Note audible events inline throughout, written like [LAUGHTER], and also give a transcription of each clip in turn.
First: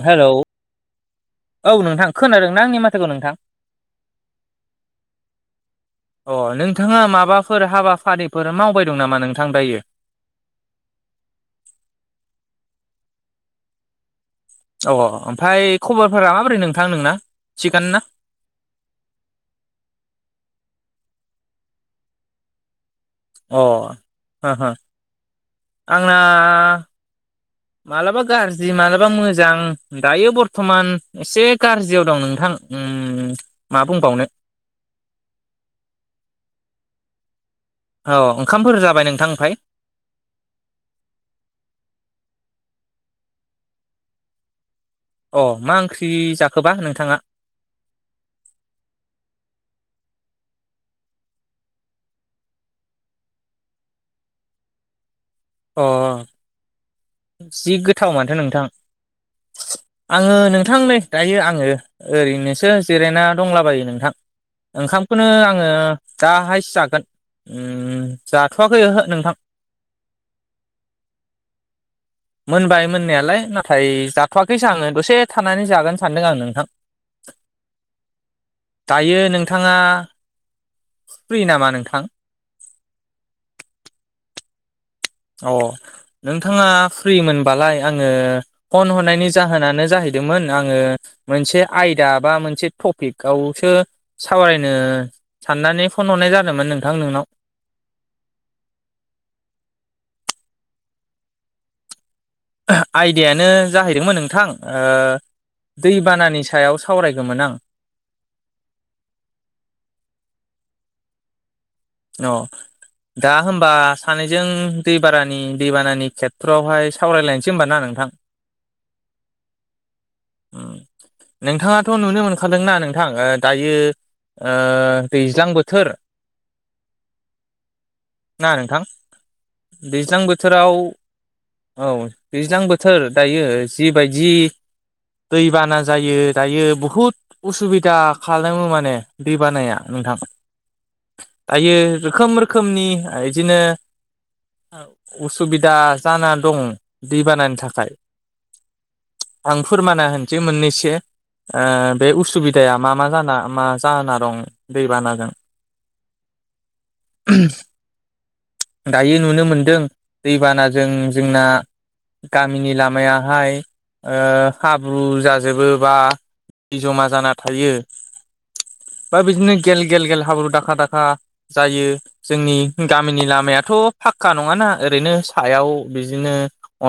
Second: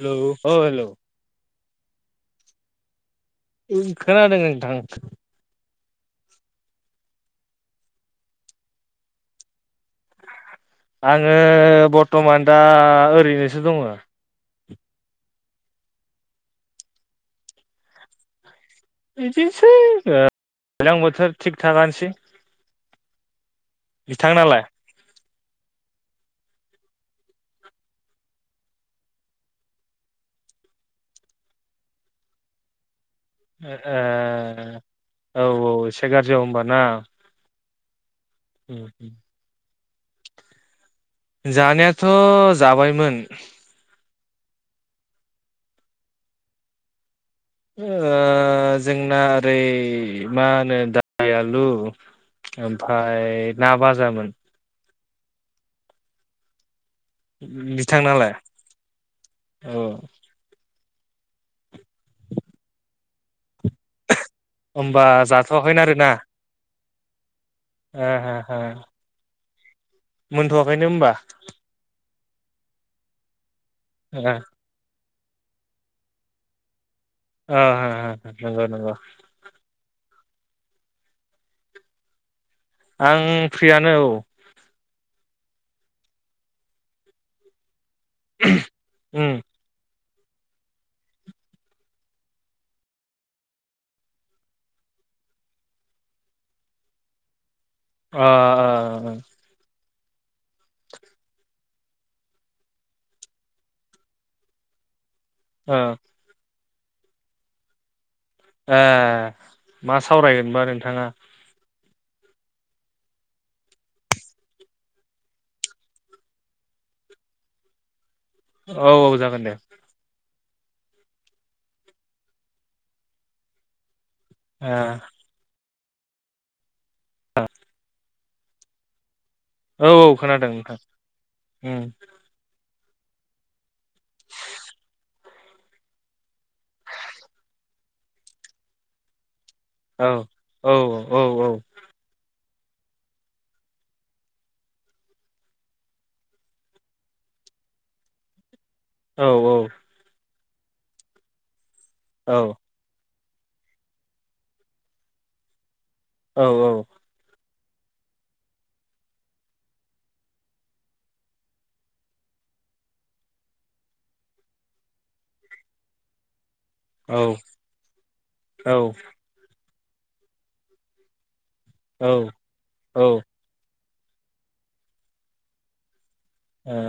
हेल' hello औ hello औ नोंथां खोनादों ना आंनि माथोखौ नोंथां? उम खोनादों नोंथां अ नोंथाङा माबाफोर हाबाफारिफोर मावबाय दं नामा नोंथां दायो? [INAUDIBLE] आङो बर्थ'मान दा ओरैनोसो दङ। अ ओमफ्राय खबरफोरा माबोरै नोंथां नोंना, थिगानो ना? बिदिनोसै दै-दैल्जां बोथोर थिग थागानोसै। अ बिथांनालाय ह-ह। आंना मालाबा गाज्रि, मालाबा मोजां। दायो बरथ'मान एसे गाज्रियाव दं नों थां [UNINTELLIGIBLE] ए औ-औ एसे गाज्रियाव हमबा ना औ ओंखामफोर जाबाय नोंथां आमफ्राय? जानायाथ' जाबायमोन अ मा ओंख्रि जाखोबा नोंथाङा? ओ जोंना ओरै मा होनो दालि-आलु ओमफ्राय ना बाजामोन। अ जि गोथाव बिथांनालाय माथो नोंथां। औ आङो नोंथां [UNINTELLIGIBLE] दायो आङो ओरैनोसो जिरायना दंलाबायो नोंथां। होमबा ओंखामखौनो आङो जाथ'वाखैनो आरोना दाहायसो जागोन। ओ उम हो हो जाथ'वाखै ओहो नोंथां मोनथ'वाखैनो हमबा मोनबाय मोननायालाय नाथाय ओ जाथ'वाखैसो आङो दसे थानानै जागोन सानदों आं नोंथां ओ हो हो नंगौ नंगौ दायो नोंथाङा फ्रि नामा नोंथां? आं फ्रियानो औ। अ नोंथाङा फ्रि मोनबालाय आङो फन हरनायनि उम जाहोनानो जाहैदों मोन आङो मोनसे आयदा बा मोनसे टपिकआवसो सावरायनो साननानै फन हरनाय जादोंमोन नोंथां नोंनाव अ अ आयदायानो जाहैदोंमोन नोंथां, ओ ओ दैबानानि सायाव सावरायगौमोन आं ए मा सावरायगोनबा नोंथाङा औ दा होमबा सानैजों दैबारानि दैबानानि खेथ्र'आवहाय सावरायलायनोसै होमब ना नोंथां औ-औ जागोन दे नोंथाङाथ' नुनो मोनखादोंना नोंथां दायो ओ दैज्लां बोथोर औ ना नोंथां औ दैज्लां खोनादों बोथोराव नोंथां औ उम दैज्लां बोथोर बोथोर दायो जिबायदि दै बाना जायो दायो बहुद उसुबिदा खालामो माने दै बानाया औ नोंथां औ औ औ दायो रोखोम रोखोमनि इदिनो उसुबिदा जाना दं दैबानानि थाखाय औ आं फोरमाना होनोसै मोननैसो बे ओ औ उसुबिदाया मा-मा जानो मा जाना दं दैबानाजों औ-औ दायो नुनो मोनदों दैबानाजों जोंना गामिनि लामायाहाय ओ हाब्रु जाजोबो बा जमा औ जाना थायो औ औ ओ बा बिदिनो गेल गेल गेल हाब्रु दाखा दाखा जायो जोंनि ओ गामिनि लामायाथ' फाक्का नङाना ओरैनो सायाव बिदिनो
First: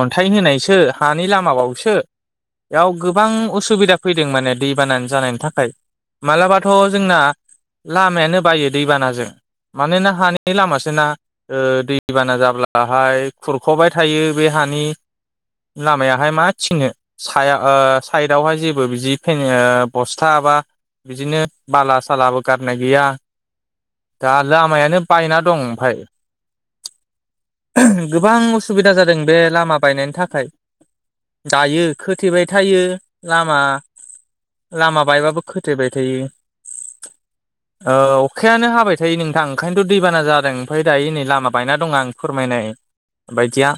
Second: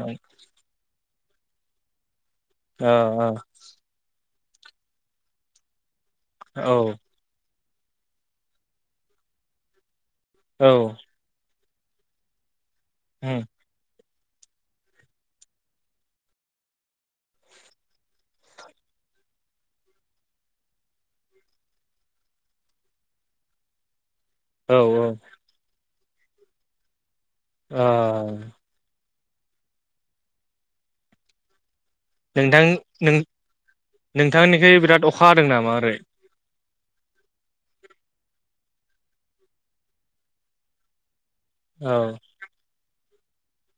अन्थाइ होनायसो हानि लामाबावसो बेयाव गोबां उसुबिदा फैदों माने दैबाना जानायनि थाखाय औ मालाबाथ औ जोंना लामायानो बायो दैबानाजों मानोना हानि लामासोना ओ दैबाना जाब्लाहाय उम खुरखावबाय थायो बे हानि लामायाहाय मा थिनो साया ओ साइदावहाय जेबो बिदिओ बस्था माबा बिदिनो बाला सालाबो गारनाय गैया दा औ लामायानो ओ बायना दं ओमफ्राय गोबां उसुबिदा जादों बे लामा बायनायनि थाखाय दायो खोथेबाय नोंथां थायो नों लामा नोंथांनिखै लामा बिराद अखा बायबाबो हादों नामा खोथेबाय ओरै थायो ओ अखायानो हाबाय थायो नोंथां ओंखायनोथ दैबाना जादों ओमफ्राय दायो नै लामा लामा बायना दं आं औ फोरमायनाय बायदिया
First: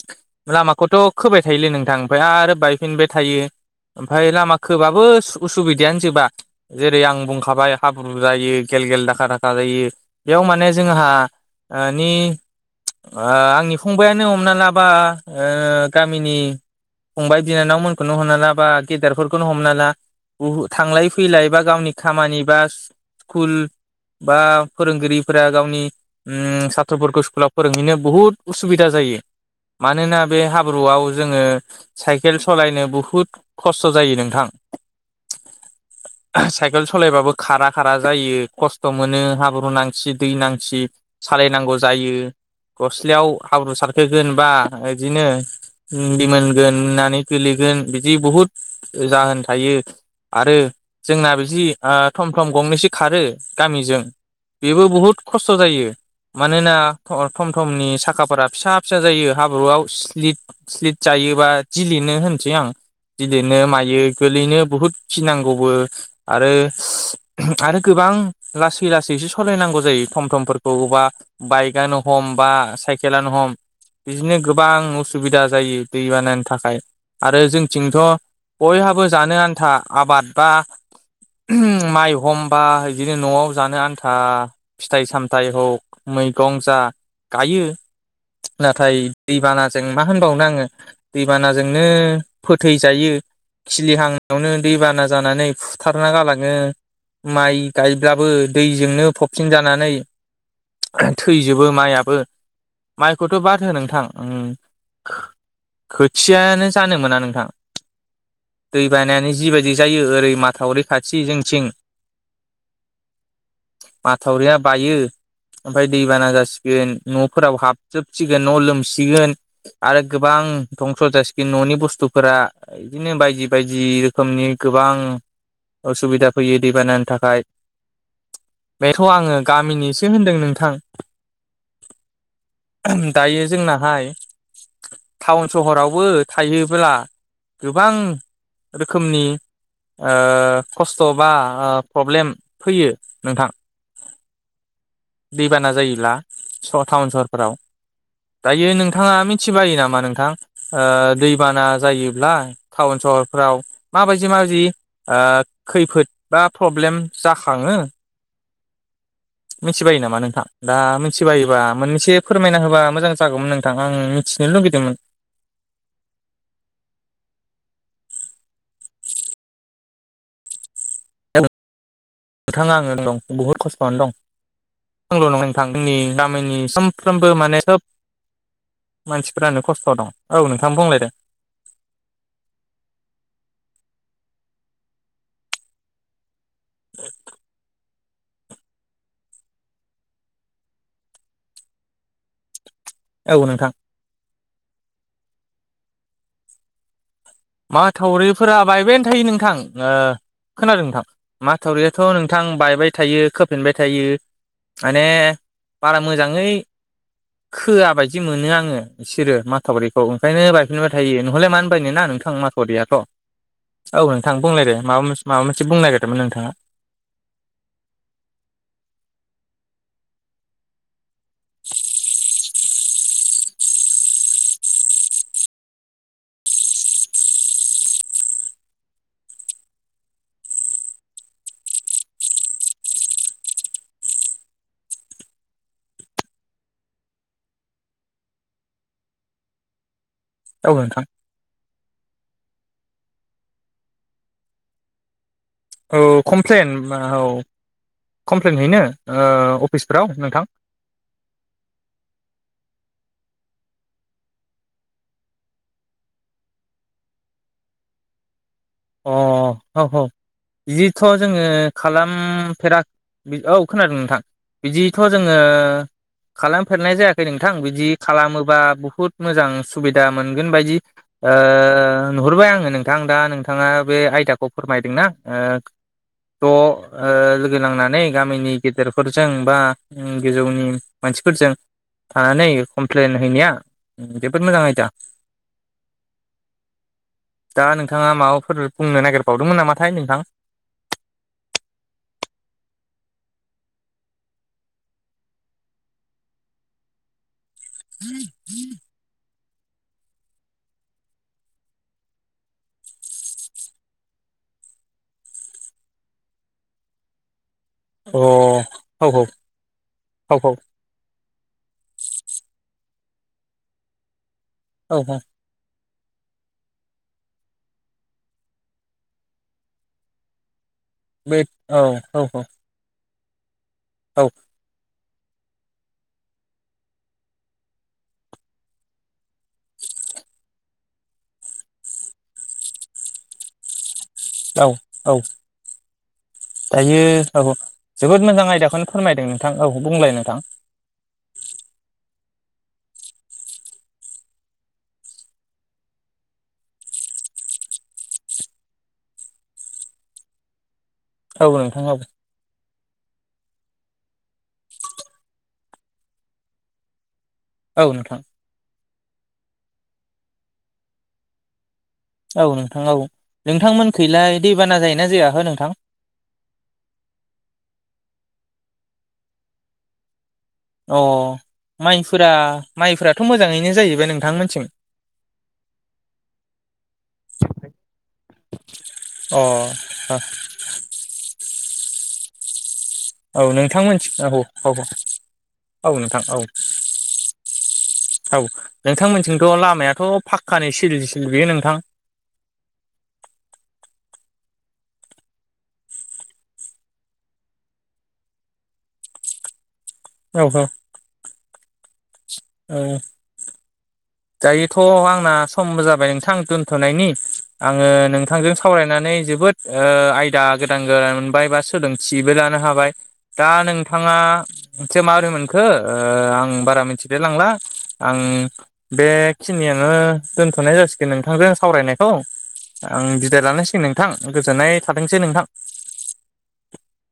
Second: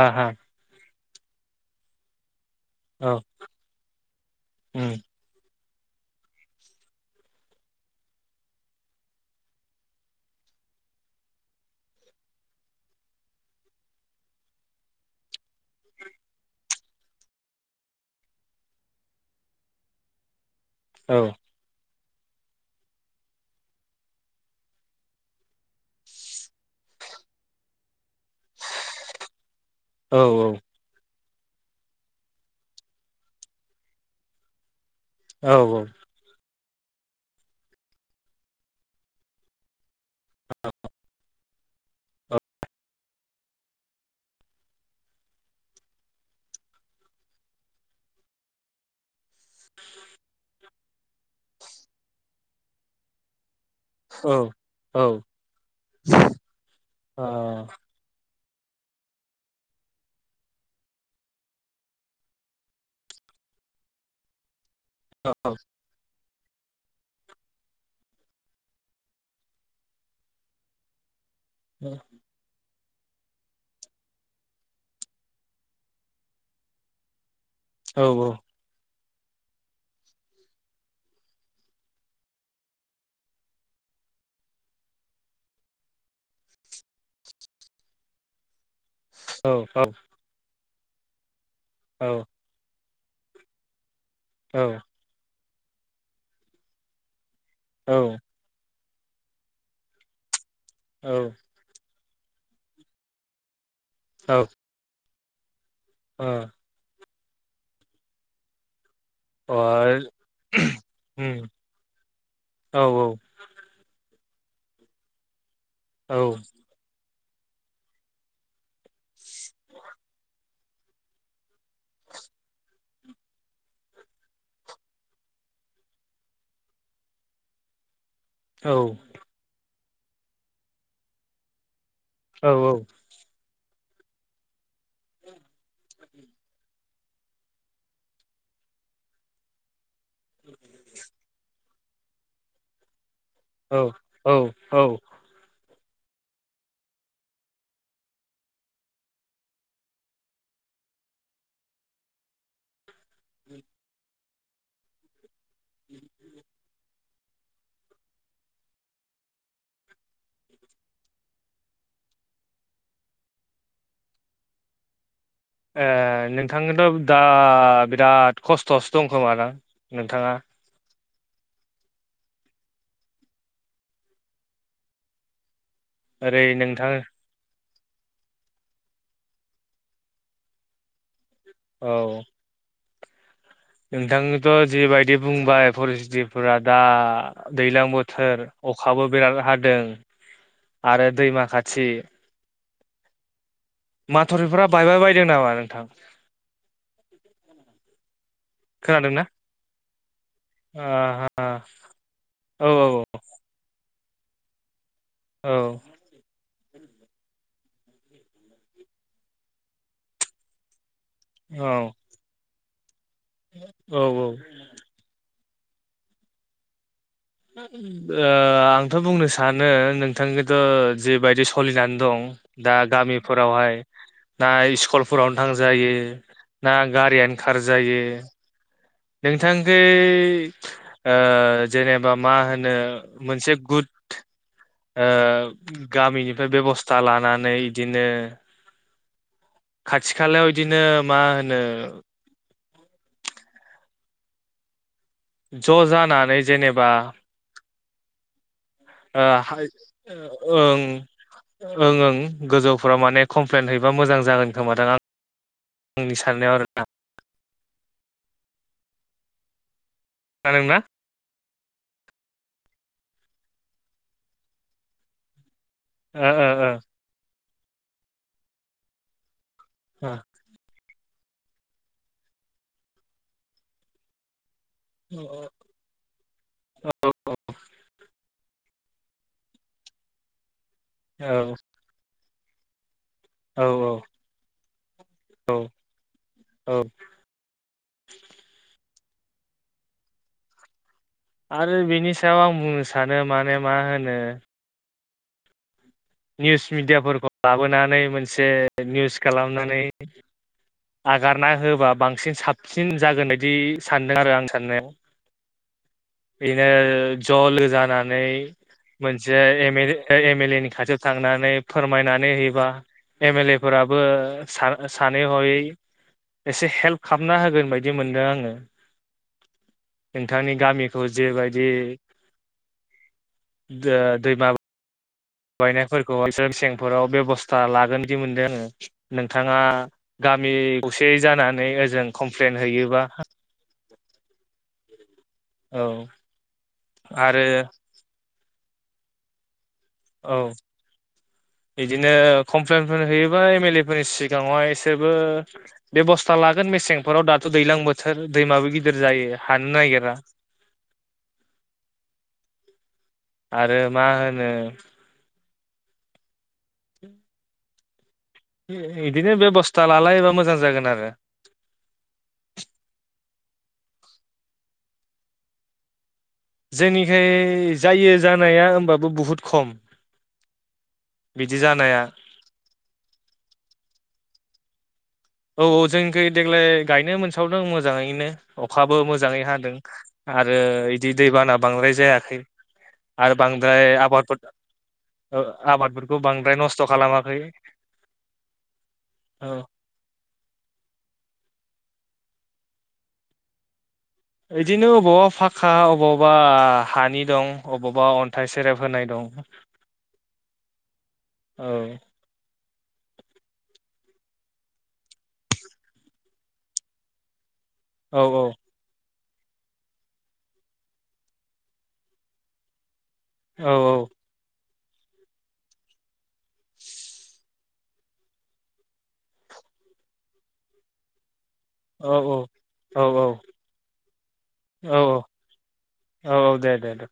आहा लामाखौथ खोबाय थायोलै नोंथां ओमफ्राय आरो बायफिनबाय औ थायो ओमफ्राय लामा उम खोबाबो उसु उसुबिदायानो जोबा जेरै आं बुंखाबाय हाब्रु जायो गेल गेल दाखा-दाखा जायो बेयाव माने जोंहानि आंनि फंबायानो हमना लाबा गामिनि फंबाय बिनानावमोनखोनो हमना ला बा गेदेरफोरखौनो हमना ला थांलाय औ फैलाय बा गावनि खामानि बा स्कुल बा फोरोंगिरिफोरा गावनि ओम साथ्रफोरखौ स्कुलाव फोरोंहैनो बुहुद उसुबिदा जायो फैयो औ मानोना बे हाब्रुआव जोङो साइकेल सालायनो बुहुत खस्थ जायो नोंथां औ-औ साइकेल सलायबाबो खारा खारा जायो खस्थ मोनो हाब्रु नांसि दै नांसि सालायनांगौ जायो गस्लायाव हाब्रु सारखोगोनबा बिदिनो बि मोनगोन होननानै गोलैगोन बिदि बुहुत जाहोन थायो आरो जोंना बिदि थम थम गंनैस खारो गामिजों औ बेबो औ ओ बुहुद खस्थ जायो मानोना औ थम थमनि साखाफोरा फिसा फिसा जायो हाब्रुआव स्लिट स्लिट जायोबा दिलिनो होनसै आं गिदिरनो मायो गोलैनो बुहुद गिनांगौबो आरो आरो गोबां लासै लासैसो सलायनांगौ जायो थम थमफोरखौबा बाइकआनो हम बा साइके केलानो हम बिदिनो गोबां उसुबिदा जायो दै बानायनो थाखाय। आरो औ जानो आन्था आबाद बा [INAUDIBLE] माइ एखमबा बिदिनो न'आव जानो आन्था फिथाइ सामथाइ हग मैगं जा गायो। नाथाय औ दैबानाजों मा होनबावनो आङो दैबानाजोंनो औ फोथैजायो खिलिहांनायावनो औ दैबाना जानानै फुथारना गालाङो माइ औ गायब्लाबो दै जोंनो फबसिन जानानै औ ओ थैजोबो माइआ बो माइखौथ बाद हो नोंथां उम अ खोथियानो जानो मोना नोंथां। दै बानायानो जिबायदि जायो ओरै माथावरि खाथि उम जोंथिं। औ औ माथावरिया बायो, ओमफफ्राय औ दैबाना जासिगोन। न'फोराव हाबजोबसिगोन न' लोमसिगोन आरो गोबां धंस जासिगोन न'नि बुस्थु फोरा बिदिनो बायदि बायदि रोखोमनि गोबां असुबिदा फैयो। दै बानानि थाखाय। बेथ' आङो गामिनि होनदों नोंथां औ [INAUDIBLE] दायो जोंनाहाय टाउन सहरावबो थायोब्ला गोबां, रोखोमनि ओ खस्थ' बा ओ प्रब्लेम फैयो। नोंथां औ औ औ [INAUDIBLE] दैबाना जायो ब्ला स- टाउन सहरफोराव। दायो नोंथाङा मिथिबायो नामा नोंथां? ओ दैबाना जायोब्ला टाउन स हरफ्राव माबायदि माबायदि ओ खैफोद बा प्रब्लेम जाखाङो? मिथिबायो नामा नोंथां, दा मिथिबायोबा मोननैसे फोरमायना होबा मोजां जागौमोन नोंथां आं मिथिनो लुुबैदोंमोन। ए नोंथांनोथ' दा बिराद खस्थआवसो दं खोमा ना नोंथाङा? [INAUDIBLE] नोंथाङा आङो दं बहुद खस्थआनो दं [UNINTELLIGIBLE] थांनि जोंनि ओरै गामिनि नोंथां सानफ्रोमबो माने सब [INAUDIBLE] मानसिफोरानो खस्थ' दं औ नोंथां बुंलाय दे। औ नोंथांनोथ' जिबायदि बुंबाय फरिस्तफोरा दा दैज्लां बोथोर अख खाबो बिराद हादों आरो दैमा खाथि। औ नोंथां। माथुरिफ्रा बायबाय बायदों नामा नोंथां? माथावरिफोरा बायबायानो खोनादोंना थायो नोंथां, ओ खोनादों नोंथां आहा माथावरियाथ' नोंथां औ बायबाय थायो खोफिनबाय थायो। माने औ बारा मोजाङै खोआ बायदि मोनो आङो बिसोरो माथावरिखौ ओंखायनो बायफिनबाय थायो नहलाय मानो औ होनबायायनो ना नोंथां माथावरियाथ'। औ नोंथां बुंलायदे माबा मोनसे माबा मोनसे बुंनो नागिरदोंमोन नोंथाङा। ओ आंथ' बुंनो सानो नोंथांखौथ' जिबायदि सलिनानै दं दा गामिफोरावहाय ना इकुलफोरावनो थांजायो ना गारियानो खारजायो। नोंथांखै ओ जेनेबा मा होनो मोनसे गुद ओ गामिनिफ्राय बेबस्था लानानै इदिनो थिखालायाव औ बिदिनो नोंथां मा होनो ज' औ जानानै कमप्लेन जेनेबा औ कमप्लेन हैनो ओ अफिसफोराव नोंथां ओं ओं ओं गोजौ। गफुराव माने कमप्लेन हैबा मोजां जागोन खोमाथां आं आंनि साननायाव आरोना। [INAUDIBLE] अ औ औ खोनादोंना जिथ जोङो। खालामफेराख औ खोनादों नोंथां बिदिथ जोङो। ओ ओ खालामफेरनाय जायाखै नोंथां बिदि खालामोबा बुहुत मोजां सुबिदा मोनगोन बायदि ओ नुहरबाय आङो नोंथां दा नोंथाङा बे आयदा खौ फोरमायदोंना ओ त' ओ ओ लोगो नांनानै गामिनि गेदेरफोरजों बा ओ गोजौनि औ मानसिफोरजों थानानै प्लेन हैनाया औ जोबोद मोजां आयदा। औ औ दा नोंथाङा माबाफोर बुंनो नागिरबावदोंमोन नामाथाय नोंथां? आरो बिनि सायाव आं बुंनो सानो माने मा होनो निउस मिडियाफोरखौ लाबोनानै मोनसे निउस खालामनानै आगारना होबा बांसिन साबसिन जागोन बायदि सानदों आरो आं साननायाव। [INAUDIBLE] बिनो जल अ औ जानानै औ मोनसे एम ए औ एम एल ए नि खाथियाव थांनानै फोरमायनानै होयोबा एम एल ए फोराबो सा औ औ सानै हयै एसे हेल्प खालामना होगोन बायदि मोनदों आङो। नोंथांनि गामिखौ बे जेबायदि औ औ औ दो औ दैमा बायनायफोरखौ मेसेंफोराव बेब'स्था लागोनबादि मोनदों आङो नोंथाङा गामि खौसे जानानै ओजों खमफ्लेन हैयोबा औ औ। औ‌। दायो [UNINTELLIGIBLE] जोबोद मोजां आयदाखौनो फोरमायदों नोंथां। औ बुंलाय औ नोथां। बिदिनो कमप्लेनफोर हैयोबाया एम एल ए फोरनि सिगाङाव इसोरबो बेब'स्था लागोन मेसेंफोराव दाथ' दैलां बोथोर दैमाबो गिदिर जायो हानो नागिरा। औ नोंथां औ। आरो मा होनो औ नोंथां। इदिनो बेबस्था लालायोबा मोजां जागोन आरो। औ नोंथां औ नोंथांमोन खैलाय दैबाना जायोना जाया हो नोंथां? जोंनिखै जायो जानाया होमबाबो बुहुद खम। अ बिदि जानाया माइफोरा माइफोराथ' मोजाङैनो जायो बे नोंथांमोननिथिं? औ औ जोंनिखै देग्लाय गायनो मोनसाबदों मोजाङैनो अखाबो मोजाङै अ हादों। आरो इदि दैबाना बांद्राय जायाखै। आरो औ बांद्राय नोंथांमोनथिं आबाद औ फोथा औ ओ औ आबादफोरखौ नोंथां औ बांद्राय नस्थ' खालामाखै। औ नोंथांमोनथिंथ' औ लामायाथ' फाख खानि सिल सिल बेयो नोंथां? इदिनो अबावबा फाखा अबावबा हानि दं अबावबा अन्थाइ सेरेब होनाय दं। औ। [UNINTELLIGIBLE] औ। उम। दायोथ' आंना समबो जाबाय नोंथां दोनथ'नायनि। आङो औ नोंथांजों सावरायनानै जोबो बोद आयदा गोदान गोदान मोनबाय बा सोलोंथिबो लानो हाबाय। दा औ नोंथाङा मोनसे माबोरै मोनखो ओ आं बारा मिथिनाय लांला आं बेखिनियावनो दोनथ'नाय जासिगोन नोंथांजों औ सावरायनायखौ। औ आं बिदाय लानांसिगोन नोंथां गोजोननाय औ थाथोंसै नोंथां। औ दे दे दे।